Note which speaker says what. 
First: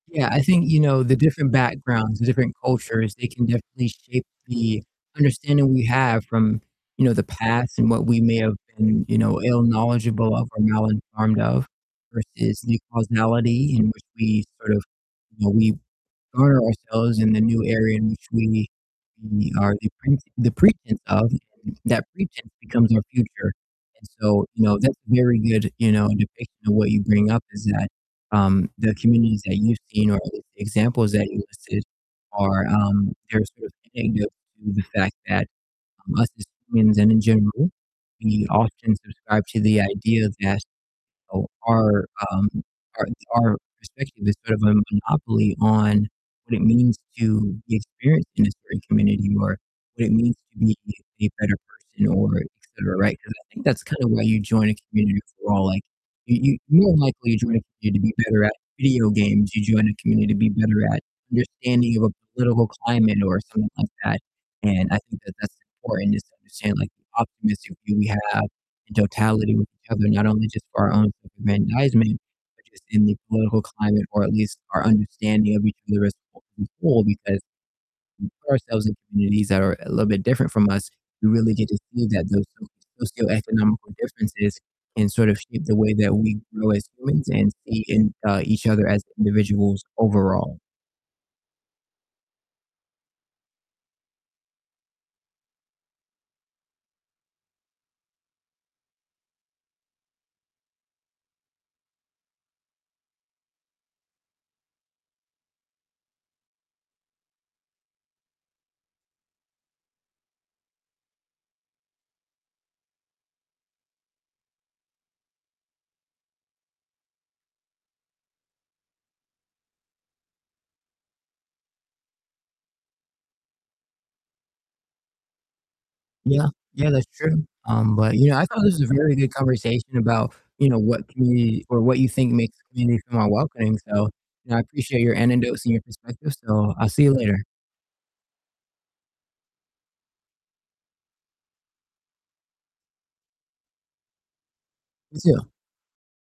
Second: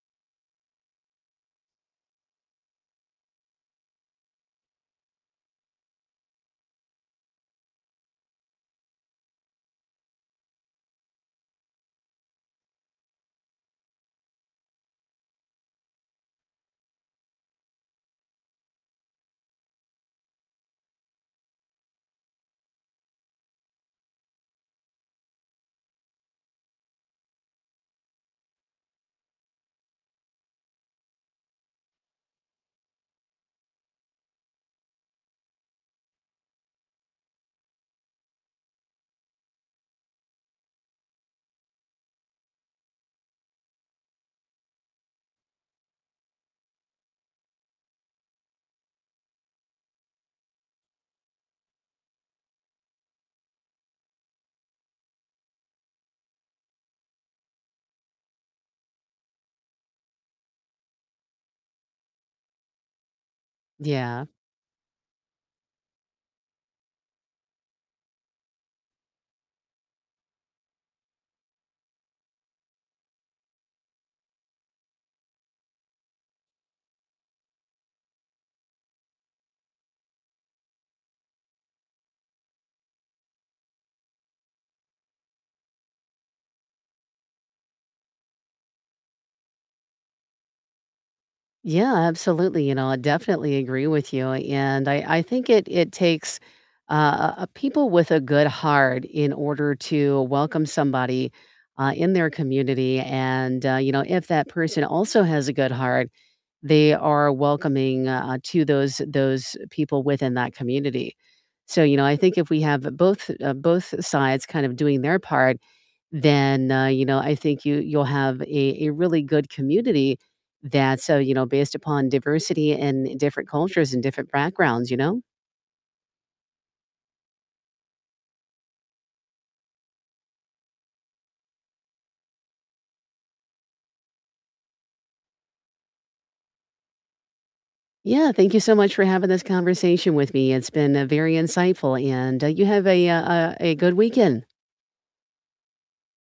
Speaker 1: Yeah, I think, you know, the different backgrounds, the different cultures, they can definitely shape the understanding we have from, you know, the past and what we may have been, you know, ill-knowledgeable of or mal-informed of versus the causality in which we sort of, you know, we guard ourselves in the new area in which we we are the pret the pretense of, and that pretense becomes our future, and so, you know, that's a very good, you know, depiction of what you bring up is that, um, the communities that you've seen or at least the examples that you listed are, um, they're sort of indicative to the fact that, um, us as humans and in general, we often subscribe to the idea that, you know, our, um, our our perspective is sort of a monopoly on what it means to be experienced in a certain community or what it means to be a better person or etcetera, right? 'Cause I think that's kind of why you join a community overall. Like, you you more than likely join a community to be better at video games. You join a community to be better at understanding of a political climate or something like that,
Speaker 2: Yeah.
Speaker 1: and I think that that's important just to understand, like, the optimistic view we have in totality with each other, not only just for our own self-aggrandizement, but just in the political climate or at least our understanding of each other as a whole because when we put ourselves in communities that are a little bit different from us, we really get to see that those socioeconomical differences can sort of shape the way that we grow as humans and see in, uh, each other as individuals overall.
Speaker 2: Yeah, absolutely, you know, I definitely agree with you, and I I think it it takes, uh, uh, people with a good heart in order to welcome somebody, uh, in their community, and, uh, you know, if that person also has a good heart, they are welcoming, uh, to those those people within that community. So, you know, I think if we have both, uh, both sides kind of doing their part, then, uh, you know, I think you, you'll have a a really good community that's, uh, you know, based upon diversity and different cultures and different backgrounds, you know?
Speaker 1: Yeah, yeah, that's true, um, but, you know, I thought this was a very good conversation about, you know, what community or what you think makes a community feel more welcoming, so, you know, I appreciate your anecdotes and your perspective, so I'll see you later.
Speaker 2: Yeah, thank you so much for having this conversation with me, it's been, uh, very insightful, and, uh, you have a, uh, uh, a good weekend.
Speaker 1: You too.